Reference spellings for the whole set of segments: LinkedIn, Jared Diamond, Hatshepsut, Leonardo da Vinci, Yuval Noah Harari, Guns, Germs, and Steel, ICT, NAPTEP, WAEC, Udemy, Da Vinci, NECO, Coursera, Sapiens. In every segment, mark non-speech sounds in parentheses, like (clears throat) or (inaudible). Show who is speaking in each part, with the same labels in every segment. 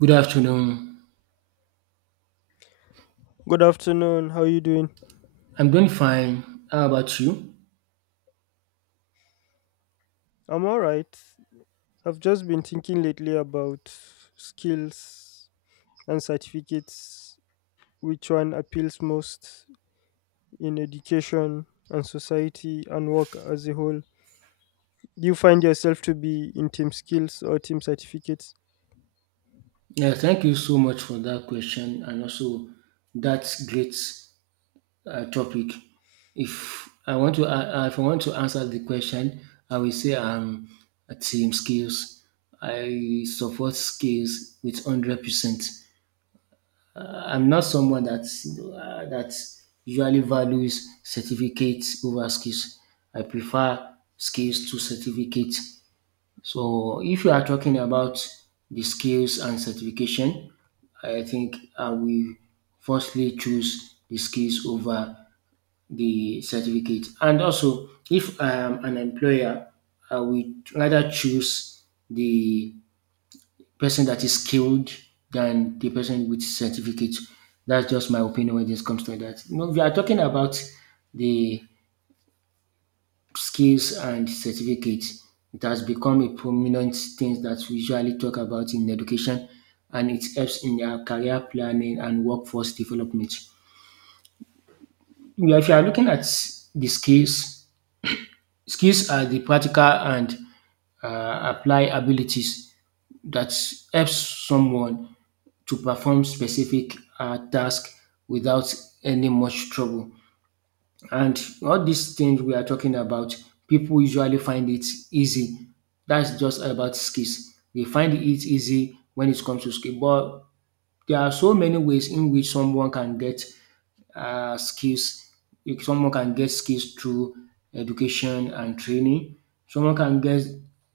Speaker 1: Good afternoon.
Speaker 2: Good afternoon. How are you doing?
Speaker 1: I'm doing fine. How about you?
Speaker 2: I'm all right. I've just been thinking lately about skills and certificates, which one appeals most in education and society and work as a whole. Do you find yourself to be in team skills or team certificates?
Speaker 1: Yeah, thank you so much for that question and also that great topic. If I want to, if I want to answer the question, I will say team skills. I support skills with 100%. I'm not someone that that usually values certificates over skills. I prefer skills to certificate. So if you are talking about the skills and certification, I think I will firstly choose the skills over the certificate. And also, if I am an employer, I will rather choose the person that is skilled than the person with certificate. That's just my opinion when this comes to that. You know, we are talking about the skills and certificates. It has become a prominent thing that we usually talk about in education, and it helps in their career planning and workforce development. Yeah, if you are looking at the skills, skills are the practical and apply abilities that helps someone to perform specific tasks without any much trouble. And all these things we are talking about, people usually find it easy. That's just about skills. They find it easy when it comes to skill. But there are so many ways in which someone can get skills. If someone can get skills through education and training, someone can get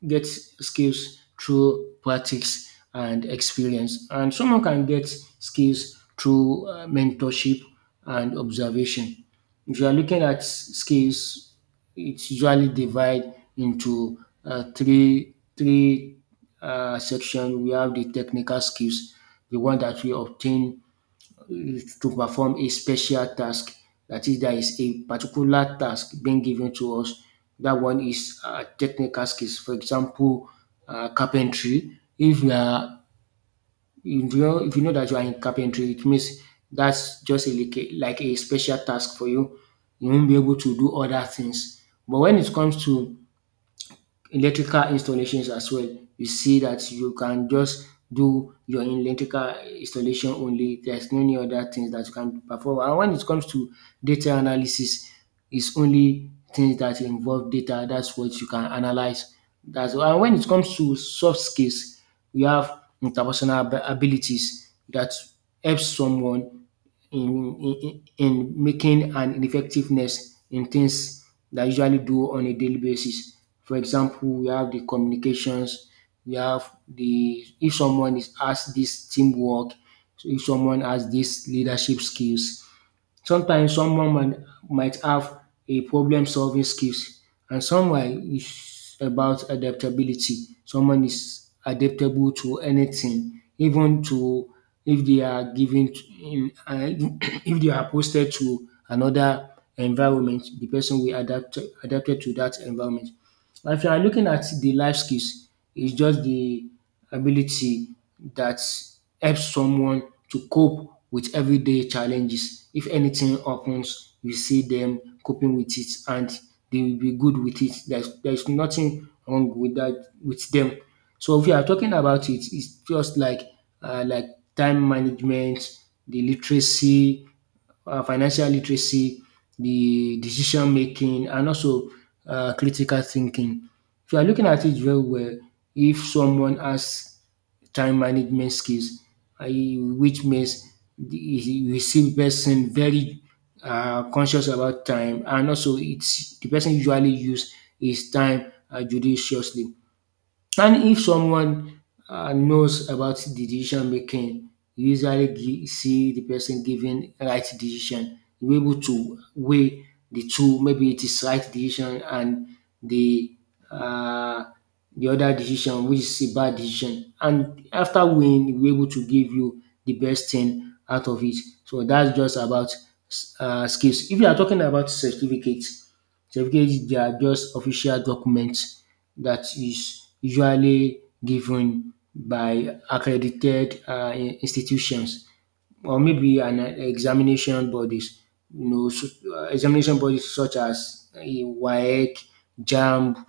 Speaker 1: get skills through practice and experience, and someone can get skills through mentorship and observation. If you are looking at skills, it's usually divided into three three section. We have the technical skills, the one that we obtain is to perform a special task. That is, there is a particular task being given to us. That one is technical skills. For example, carpentry. If you are, you know, if you know that you are in carpentry, it means that's just a, like a special task for you. You won't be able to do other things. But when it comes to electrical installations as well. You see that you can just do your electrical installation only. There's no any other things that you can perform. And when it comes to data analysis, it's only things that involve data. That's what you can analyze. That's. And when it comes to soft skills, we have interpersonal abilities that helps someone in in in making an effectiveness in things that usually do on a daily basis. For example, we have the communications, we have the if someone is has this teamwork, so if someone has these leadership skills. Sometimes someone might have a problem solving skills and someone is about adaptability. Someone is adaptable to anything, even to if they are given to, (coughs) (clears throat) if they are posted to another environment, the person will adapted to that environment. Now, if you are looking at the life skills, it's just the ability that helps someone to cope with everyday challenges. If anything happens, you see them coping with it and they will be good with it. There's nothing wrong with that with them. So if you are talking about it, it's just like time management, the literacy, financial literacy, the decision making, and also critical thinking. If you are looking at it very well, if someone has time management skills, which means you see person very conscious about time, and also it's the person usually use his time judiciously. And if someone knows about decision making, you usually see the person giving right decision. You're able to weigh the two. Maybe it is right decision and the uh, the other decision, which is a bad decision. And after weighing, we're able to give you the best thing out of it. So that's just about skills. If you are talking about certificates, certificates they are just official documents that is usually given by accredited institutions or maybe an examination bodies, you know, so, examination bodies such as WAEC, JAMB,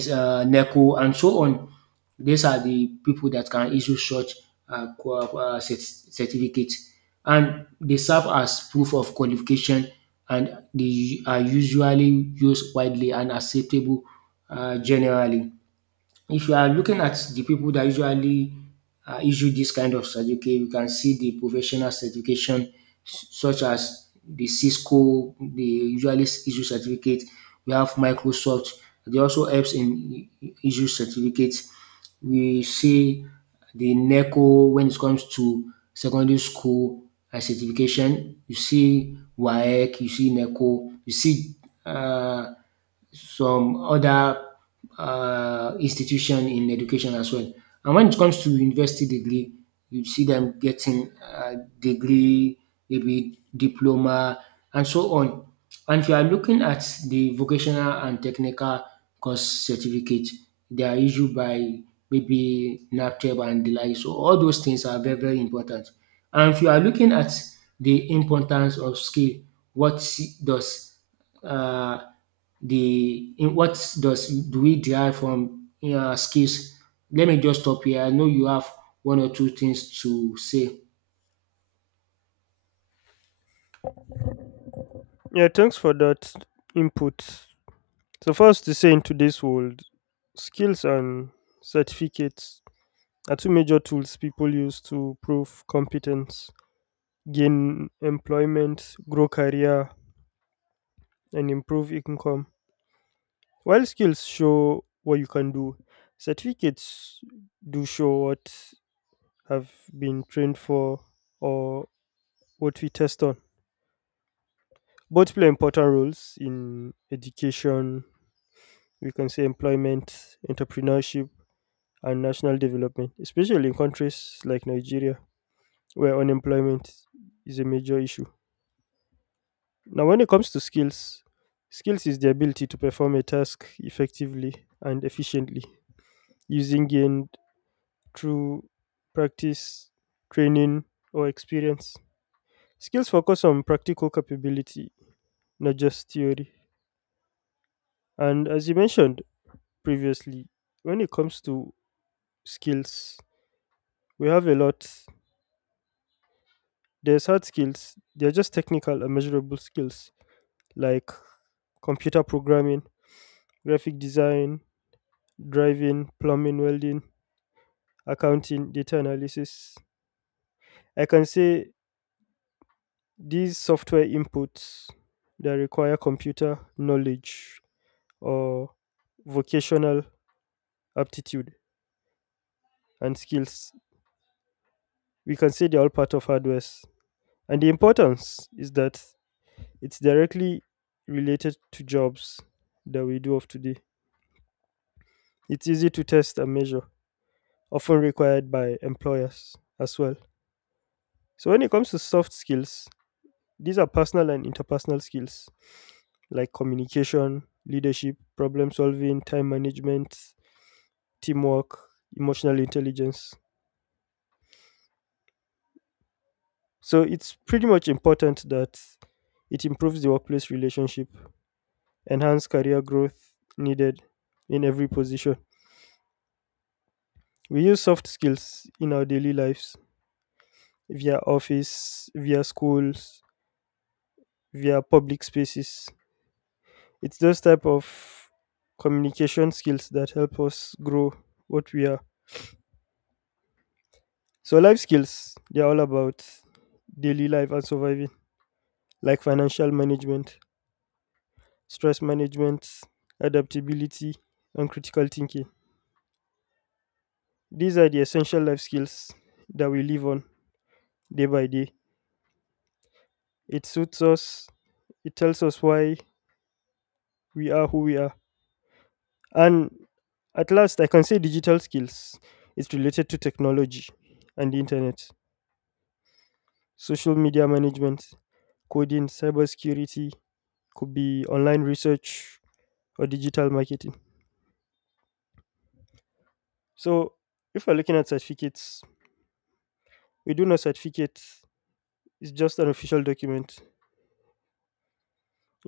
Speaker 1: NECO, and so on. These are the people that can issue such certificates, and they serve as proof of qualification, and they are usually used widely and acceptable generally. If you are looking at the people that usually issue this kind of certificate, you can see the professional certification such as the Cisco, they usually issue certificate. We have Microsoft, they also helps in issue certificates. We see the NECO when it comes to secondary school and certification. You see WAEC, you see NECO, you see uh, some other institution in education as well. And when it comes to university degree, you see them getting degree, maybe diploma, and so on. And if you are looking at the vocational and technical course certificate, they are issued by maybe NAPTEP and the like. So all those things are very, very important. And if you are looking at the importance of skill, what does uh, the in what does do we derive from skills? Let me just stop here. I know you have one or two things to say.
Speaker 2: Yeah, thanks for that input. So, first to say, in today's world, skills and certificates are two major tools people use to prove competence, gain employment, grow career, and improve income. While skills show what you can do, certificates do show what have been trained for, or what we test on. Both play important roles in education, we can say employment, entrepreneurship, and national development, especially in countries like Nigeria, where unemployment is a major issue. Now, when it comes to skills, skills is the ability to perform a task effectively and efficiently using gained through practice, training, or experience. Skills focus on practical capability, not just theory. And as you mentioned previously, when it comes to skills, we have a lot. There's hard skills, they're just technical and measurable skills like computer programming, graphic design, driving, plumbing, welding, accounting, data analysis. I can say these software inputs that require computer knowledge or vocational aptitude and skills, we can say they're all part of hardware. And the importance is that it's directly related to jobs that we do of today. It's easy to test and measure, often required by employers as well. So when it comes to soft skills, these are personal and interpersonal skills like communication, leadership, problem solving, time management, teamwork, emotional intelligence. So it's pretty much important that it improves the workplace relationship, enhance career growth, needed in every position. We use soft skills in our daily lives, via office, via schools, via public spaces. It's those type of communication skills that help us grow what we are. So life skills, they're all about daily life and surviving, like financial management, stress management, adaptability, and critical thinking. These are the essential life skills that we live on day by day. It suits us, it tells us why we are who we are. And at last, I can say digital skills. It's related to technology and the internet, social media management, coding, cybersecurity, could be online research or digital marketing. So if we're looking at certificates, we do know certificate is just an official document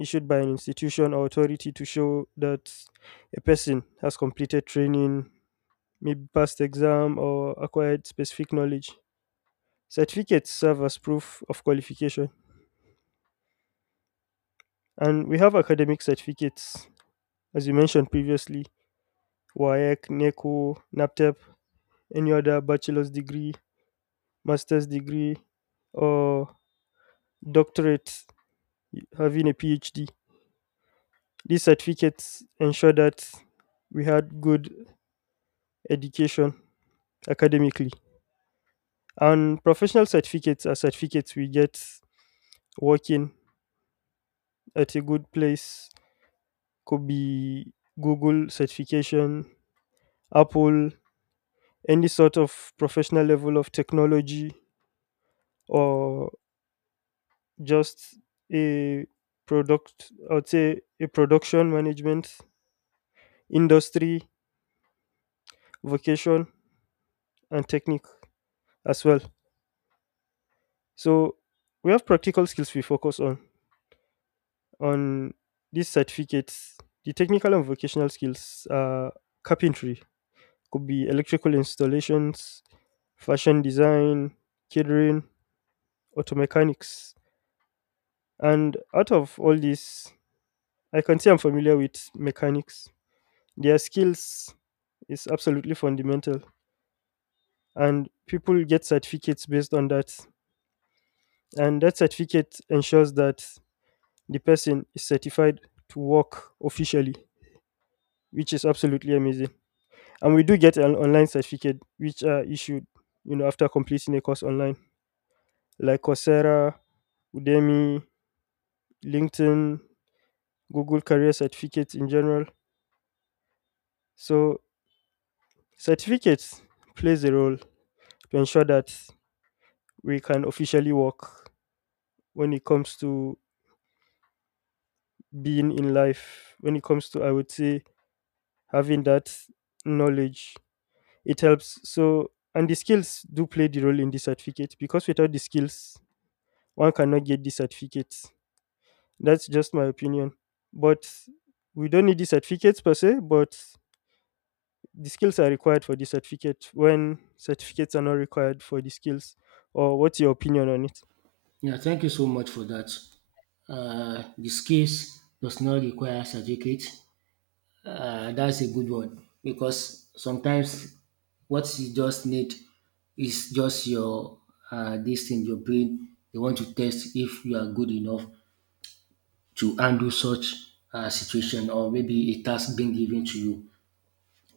Speaker 2: issued by an institution or authority to show that a person has completed training, maybe passed exam or acquired specific knowledge. Certificates serve as proof of qualification. And we have academic certificates, as you mentioned previously, WAEC, NECO, NAPTEP, any other bachelor's degree, master's degree, or doctorate, having a PhD. These certificates ensure that we had good education academically. And professional certificates are certificates we get working at a good place. Could be Google certification, Apple, any sort of professional level of technology, or just a product, I would say a production management, industry, vocation, and technique as well. So we have practical skills we focus on these certificates, the technical and vocational skills are carpentry, could be electrical installations, fashion design, catering, auto mechanics. And out of all these, I can say I'm familiar with mechanics. Their skills is absolutely fundamental, and people get certificates based on that. And that certificate ensures that the person is certified to work officially, which is absolutely amazing. And we do get an online certificate which are issued, you know, after completing a course online, like Coursera, Udemy, LinkedIn, Google career certificates in general. So certificates plays a role to ensure that we can officially work. When it comes to being in life, when it comes to, I would say, having that knowledge, it helps. So, and the skills do play the role in the certificate, because without the skills, one cannot get the certificate. That's just my opinion. But we don't need the certificates per se, but the skills are required for the certificate, when certificates are not required for the skills. Or what's your opinion on it?
Speaker 1: Yeah, thank you so much for that. The skills does not require certificate. That's a good one because sometimes what you just need is just your this thing, your brain. They want to test if you are good enough to handle such situation or maybe a task being given to you.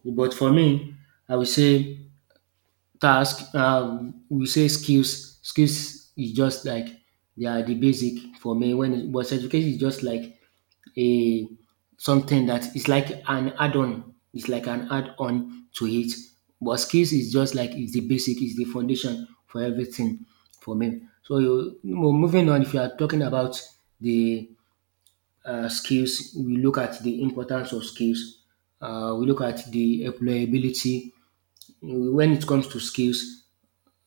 Speaker 1: But for me, I will say task. We say skills. Skills is just like they are the basic for me. When it was education is just like a something that is like an add-on. It's like an add-on to it. But skills is just like it's the basic. It's the foundation for everything for me. So you, moving on, if you are talking about the skills, we look at the importance of skills. We look at the employability when it comes to skills,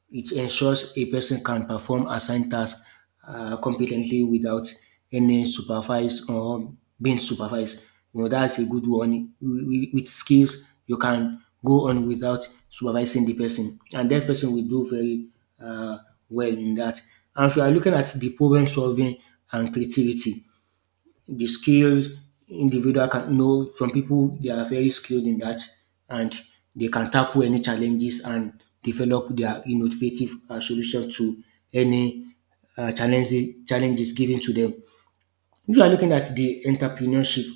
Speaker 1: it ensures a person can perform assigned tasks competently without any supervised or being supervised. You know, that's a good one. With skills, you can go on without supervising the person, and that person will do very uh, well in that. And if you are looking at the problem solving and creativity, the skilled individual can know from people they are very skilled in that and they can tackle any challenges and develop their innovative solutions to any challenges given to them. If you are looking at the entrepreneurship,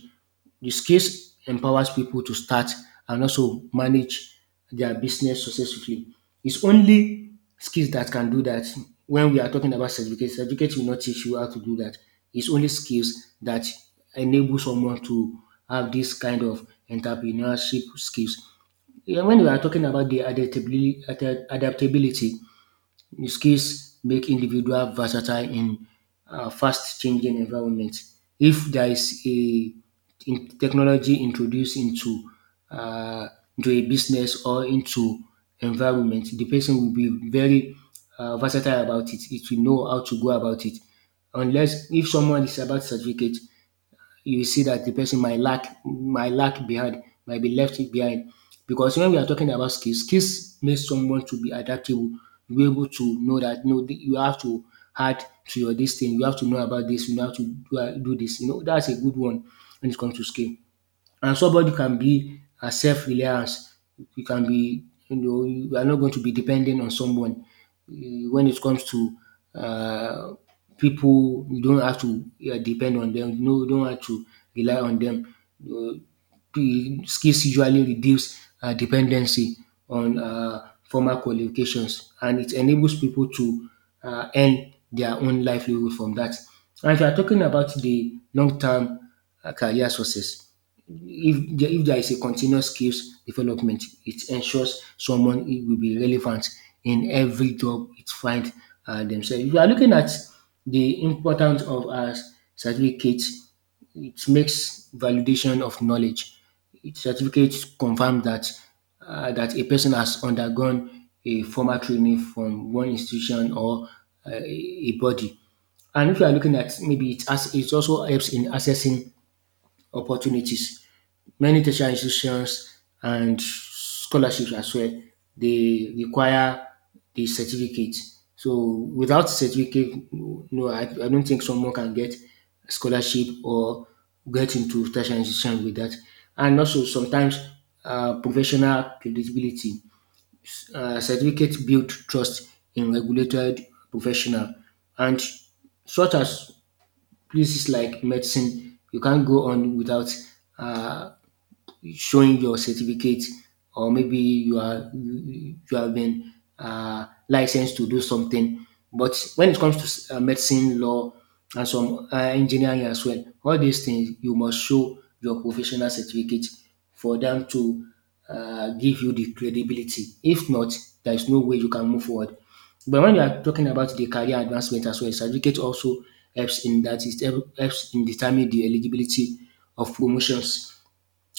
Speaker 1: the skills empowers people to start and also manage their business successfully. It's only skills that can do that. When we are talking about certificate, certificate will not teach you how to do that. It's only skills that enable someone to have this kind of entrepreneurship skills. Yeah, when we are talking about the adaptability, his skills make individual versatile in fast changing environment. If there is a in technology introduced uh, into a business or into environment, the person will be very versatile about it. It will know how to go about it. Unless if someone is about certificate, you see that the person might lack behind, might be left behind. Because when we are talking about skills, skills make someone to be adaptable. You be able to know that no, you have to add to your this thing, you have to know about this, you have to do, do this. You know, that's a good one when it comes to skill and somebody can be a self reliance. You can be, you know, you are not going to be dependent on someone when it comes to uh, people. You don't have to depend on them. No, you don't have to rely on them. Uh, the skills usually reduce dependency on formal qualifications and it enables people to earn their own livelihood from that. And if you are talking about the long term career success, if there is a continuous skills development, it ensures someone it will be relevant in every job it find themselves. If you are looking at the importance of a certificate, it makes validation of knowledge. It certificates confirm that a person has undergone a formal training from one institution or a body. And if you are looking at maybe it as it also helps in accessing opportunities. Many tertiary institutions and scholarships as well, they require the certificate. So without certificate, no, I don't think someone can get scholarship or get into tertiary institution with that. And also sometimes professional credibility. Certificate build trust in regulated professional and such as places like medicine you can't go on without. Uh, showing your certificate or maybe you are you you have been licensed to do something. But when it comes to medicine, law, and some engineering as well, all these things you must show your professional certificate for them to give you the credibility. If not, there is no way you can move forward. But when you are talking about the career advancement as well, certificate also helps in that. It helps in determining the eligibility of promotions,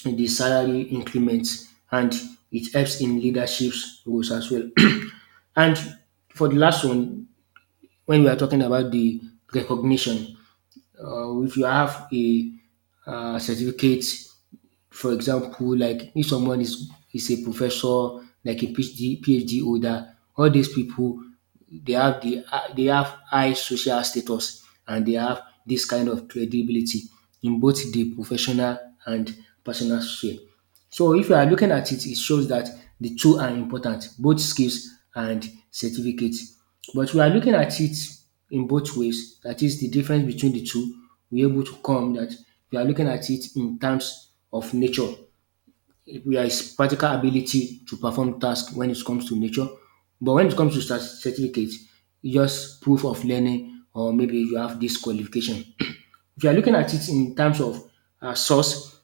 Speaker 1: the salary increments, and it helps in leadership roles as well. (clears throat) And for the last one, when we are talking about the recognition, if you have a certificate, for example, like if someone is a professor, like a PhD, PhD holder, all these people they have high social status and they have this kind of credibility in both the professional and personal sphere. So if you are looking at it, it shows that the two are important, both skills and certificates. But we are looking at it in both ways. That is the difference between the two. We're able to come that we are looking at it in terms of nature. We are practical ability to perform tasks when it comes to nature. But when it comes to certificate, it's just proof of learning or maybe you have this qualification. If you are looking at it in terms of source,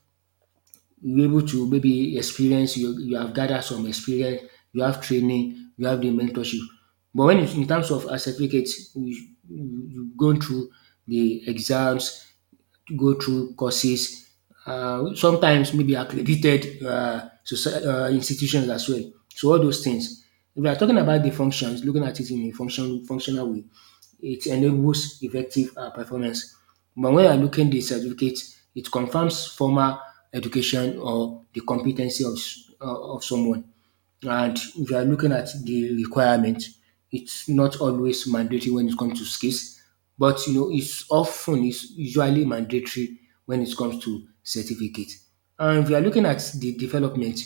Speaker 1: you're able to maybe experience you have gathered some experience, you have training, you have the mentorship. But when it, in terms of a certificate, you, you've gone through the exams, go through courses, sometimes maybe accredited institutions as well. So all those things. If we are talking about the functions, looking at it in a functional way, it enables effective performance. But when you are looking the certificate, it confirms formal education or the competency of someone. And if you are looking at the requirement, it's not always mandatory when it comes to skills, but you know, it's usually mandatory when it comes to certificate. And if you are looking at the development,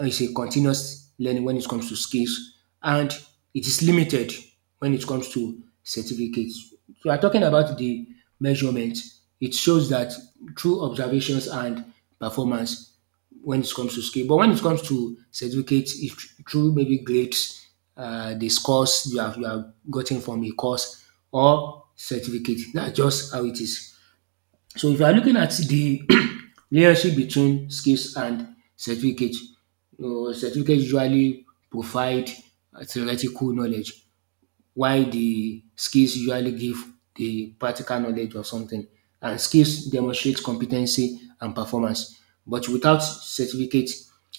Speaker 1: it's a continuous learning when it comes to skills, and it is limited when it comes to certificates. So, we are talking about the measurement. It shows that through observations and performance, when it comes to skill. But when it comes to certificate, it's through maybe grades, the scores you have gotten from a course or certificate. That's just how it is. So if you are looking at the (clears throat) relationship between skills and certificate, you know, certificate usually provide theoretical knowledge while the skills usually give the practical knowledge of something. And skills demonstrate competency and performance. But without certificate,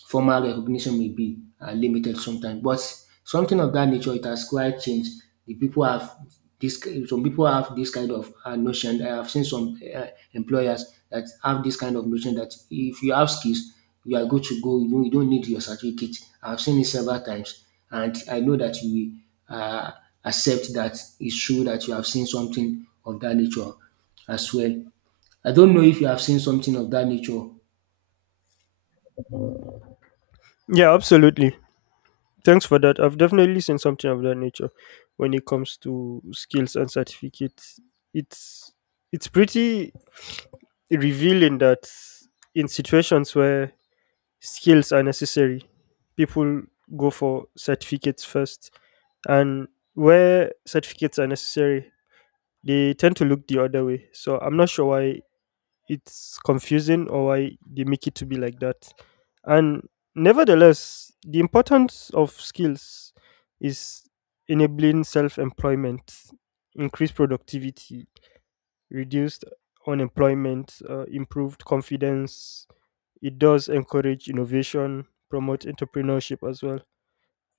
Speaker 1: formal recognition may be limited sometimes. But something of that nature, it has quite changed. The people have this. Some people have this kind of notion. I have seen some employers that have this kind of notion that if you have skills, you are good to go. You know, you don't need your certificate. I've seen it several times, and I know that you uh, accept that it's true that you have seen something of that nature as well. I don't know if you have seen something of that nature.
Speaker 2: Yeah, absolutely. Thanks for that. I've definitely seen something of that nature when it comes to skills and certificates. It's it's pretty revealing that in situations where skills are necessary, people go for certificates first. And where certificates are necessary, they tend to look the other way. So I'm not sure why it's confusing or why they make it to be like that. And nevertheless, the importance of skills is enabling self employment, increased productivity, reduced unemployment, improved confidence. It does encourage innovation, promote entrepreneurship as well.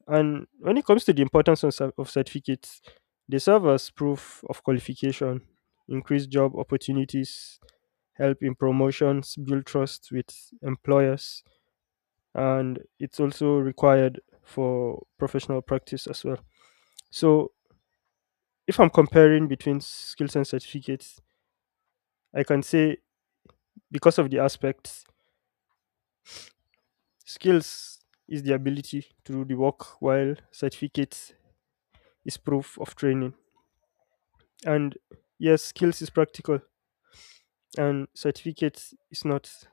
Speaker 2: And when it comes to the importance of, of certificates, they serve as proof of qualification, increase job opportunities, help in promotions, build trust with employers, and it's also required for professional practice as well. So, if I'm comparing between skills and certificates, I can say because of the aspects, skills is the ability to do the work, while certificates is proof of training. And yes, skills is practical and certificates is not.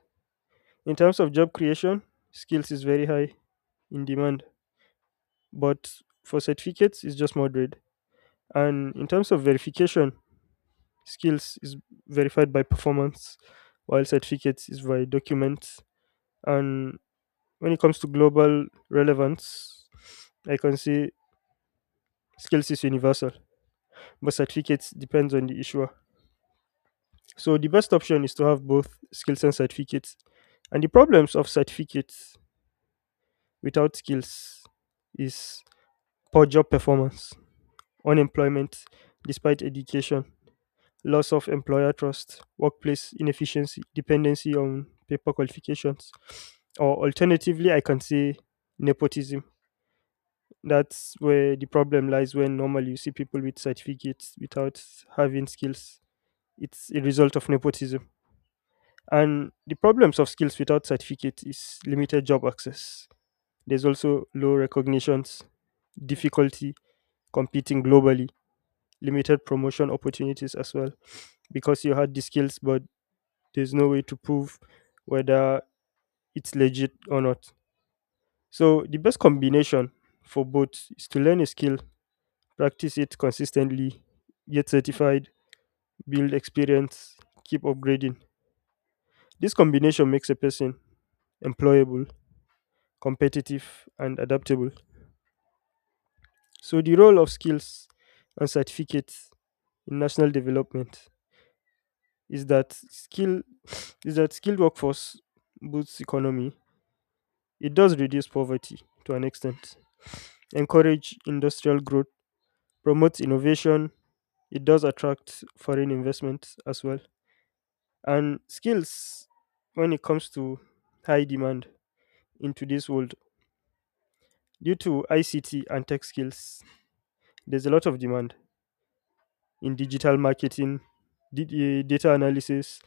Speaker 2: In terms of job creation, skills is very high in demand, but for certificates it's just moderate. And in terms of verification, skills is verified by performance, while certificates is by documents. And when it comes to global relevance, I can say skills is universal, but certificates depends on the issuer. So the best option is to have both skills and certificates. And the problems of certificates without skills is poor job performance, unemployment despite education, loss of employer trust, workplace inefficiency, dependency on paper qualifications. Or alternatively, I can say nepotism. That's where the problem lies when normally you see people with certificates without having skills. It's a result of nepotism. And the problems of skills without certificate is limited job access. There's also low recognitions, difficulty competing globally, limited promotion opportunities as well, because you had the skills, but there's no way to prove whether it's legit or not. So, the best combination for both is to learn a skill, practice it consistently, get certified, build experience, keep upgrading. This combination makes a person employable, competitive, and adaptable. So the role of skills and certificates in national development is that skill is that skilled workforce boosts economy. It does reduce poverty to an extent, encourage industrial growth, promotes innovation, it does attract foreign investment as well. And skills, when it comes to high demand in today's world due to ICT and tech skills, there's a lot of demand in digital marketing, data analysis,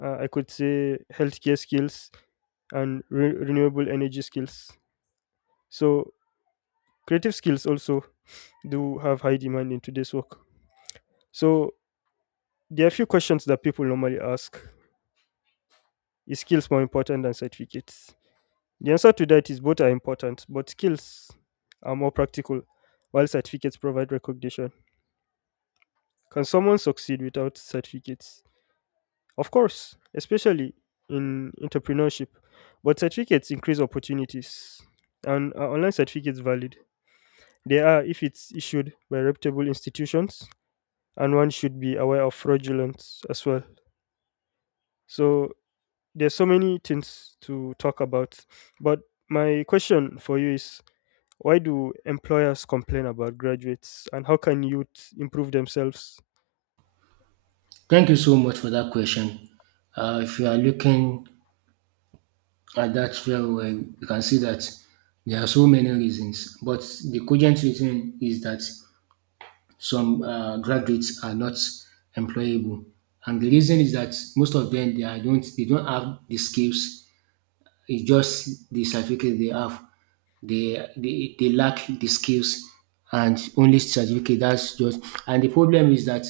Speaker 2: I could say healthcare skills and renewable energy skills. So creative skills also do have high demand in today's work. So there are a few questions that people normally ask. Is skills more important than certificates? The answer to that is both are important, but skills are more practical, while certificates provide recognition. Can someone succeed without certificates? Of course, especially in entrepreneurship. But certificates increase opportunities. And are online certificates valid? They are if it's issued by reputable institutions, and one should be aware of fraudulence as well. So there's so many things to talk about. But my question for you is, why do employers complain about graduates and how can youth improve themselves?
Speaker 1: Thank you so much for that question. If you are looking at that very well, you can see that there are so many reasons, but the cogent reason is that some graduates are not employable. And the reason is that most of them they don't have the skills. It's just the certificate they have. They lack the skills and only certificate. That's just, and the problem is that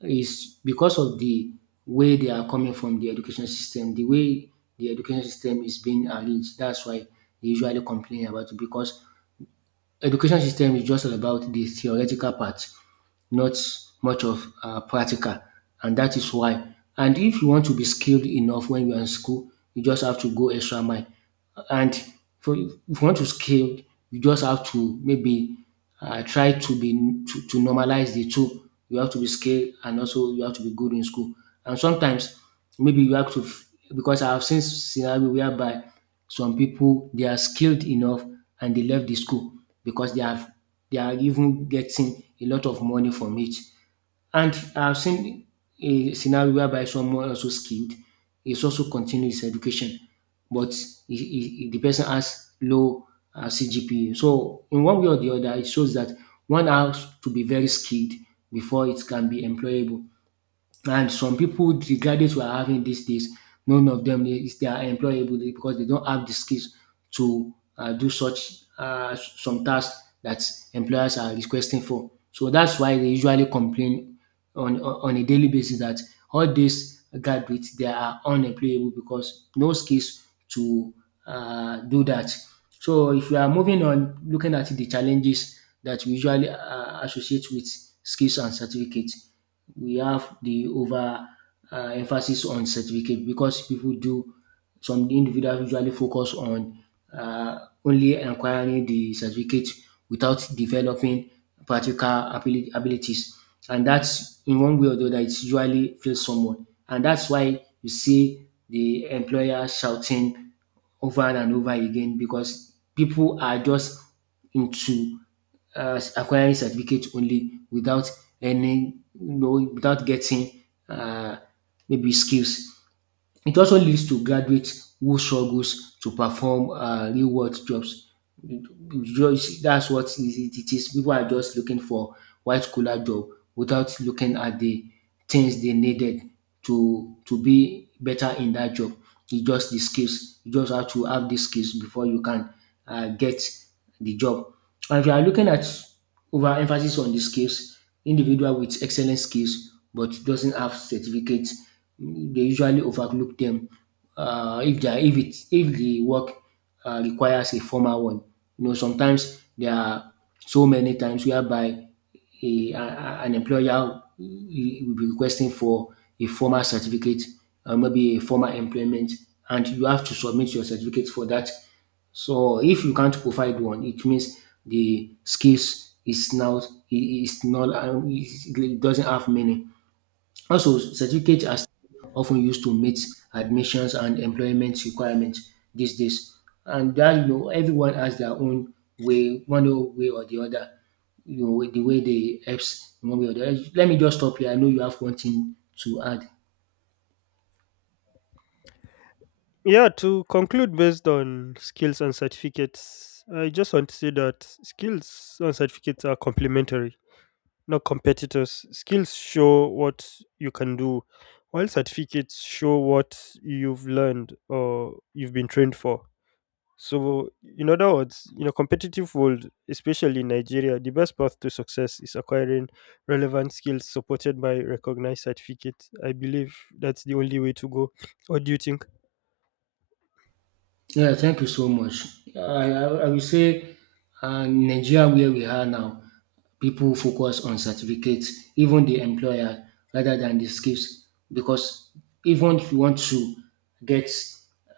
Speaker 1: is because of the way they are coming from the education system, the way the education system is being arranged. That's why they usually complain about it because education system is just all about the theoretical part, not much of practical, and that is why. And if you want to be skilled enough when you are in school, you just have to go extra mile. And for if you want to scale, you just have to maybe try to be to normalize the two. You have to be skilled and also you have to be good in school. And sometimes maybe you have to because I have seen scenario whereby some people they are skilled enough and they left the school because they have they are even getting a lot of money from it. And I've seen a scenario whereby someone also skilled is also continuing his education, but the person has low CGPA. So in one way or the other, it shows that one has to be very skilled before it can be employable. And some people, the graduates we are having these days, none of them they are employable because they don't have the skills to do such some tasks that employers are requesting for. So that's why they usually complain on on on a daily basis that all these graduates they are unemployable because no skills to do that. So if we are moving on, looking at the challenges that we usually associate with skills and certificates, we have the over emphasis on certificate because people do some individuals usually focus on uh, only acquiring the certificate without developing practical abilities, and that's in one way or the other it usually fails someone, and that's why you see the employer shouting over and over again because people are just into acquiring certificate only without any, you know, without getting uh, maybe skills. It also leads to graduates who struggles to perform real world jobs. Just that's what it is. People are just looking for white collar job without looking at the things they needed to be better in that job. It's just the skills. You just have to have the skills before you can get the job. And if you are looking at overemphasis on the skills, individual with excellent skills but doesn't have certificate, they usually overlook them if they are- if it if the work requires a formal one. You know, sometimes there are so many times whereby an employer will be requesting for a formal certificate or maybe a formal employment, and you have to submit your certificate for that. So if you can't provide one, it means the skills is now is not it doesn't have meaning. Also, certificates are still often used to meet admissions and employment requirements these days. And that, you know, everyone has their own way, one way or the other. You know, the way they helps in one way or the other. Let me just stop here. I know you have one thing to add.
Speaker 2: Yeah, to conclude based on skills and certificates, I just want to say that skills and certificates are complementary, not competitors. Skills show what you can do, while certificates show what you've learned or you've been trained for. So, in other words, in a competitive world, especially in Nigeria, the best path to success is acquiring relevant skills supported by recognized certificates. I believe that's the only way to go. What do you think?
Speaker 1: Yeah, thank you so much. I will say Nigeria, where we are now, people focus on certificates, even the employer, rather than the skills. Because even if you want to get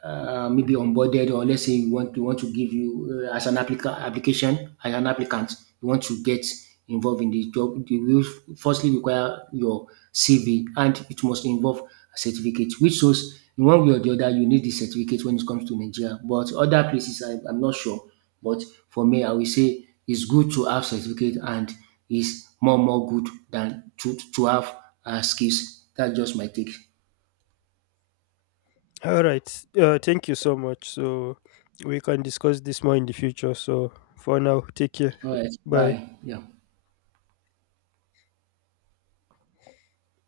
Speaker 1: maybe onboarded, or let's say you want to give you, as an application, as an applicant, you want to get involved in the job. They will firstly require your CV and it must involve a certificate, which shows in one way or the other you need the certificate when it comes to Nigeria. But other places, I'm not sure. But for me, I will say it's good to have certificate and it's more good than to have skills. That's just my take.
Speaker 2: All right. Thank you so much. So we can discuss this more in the future. So for now, take care.
Speaker 1: All right,
Speaker 2: Bye.
Speaker 1: bye. Yeah.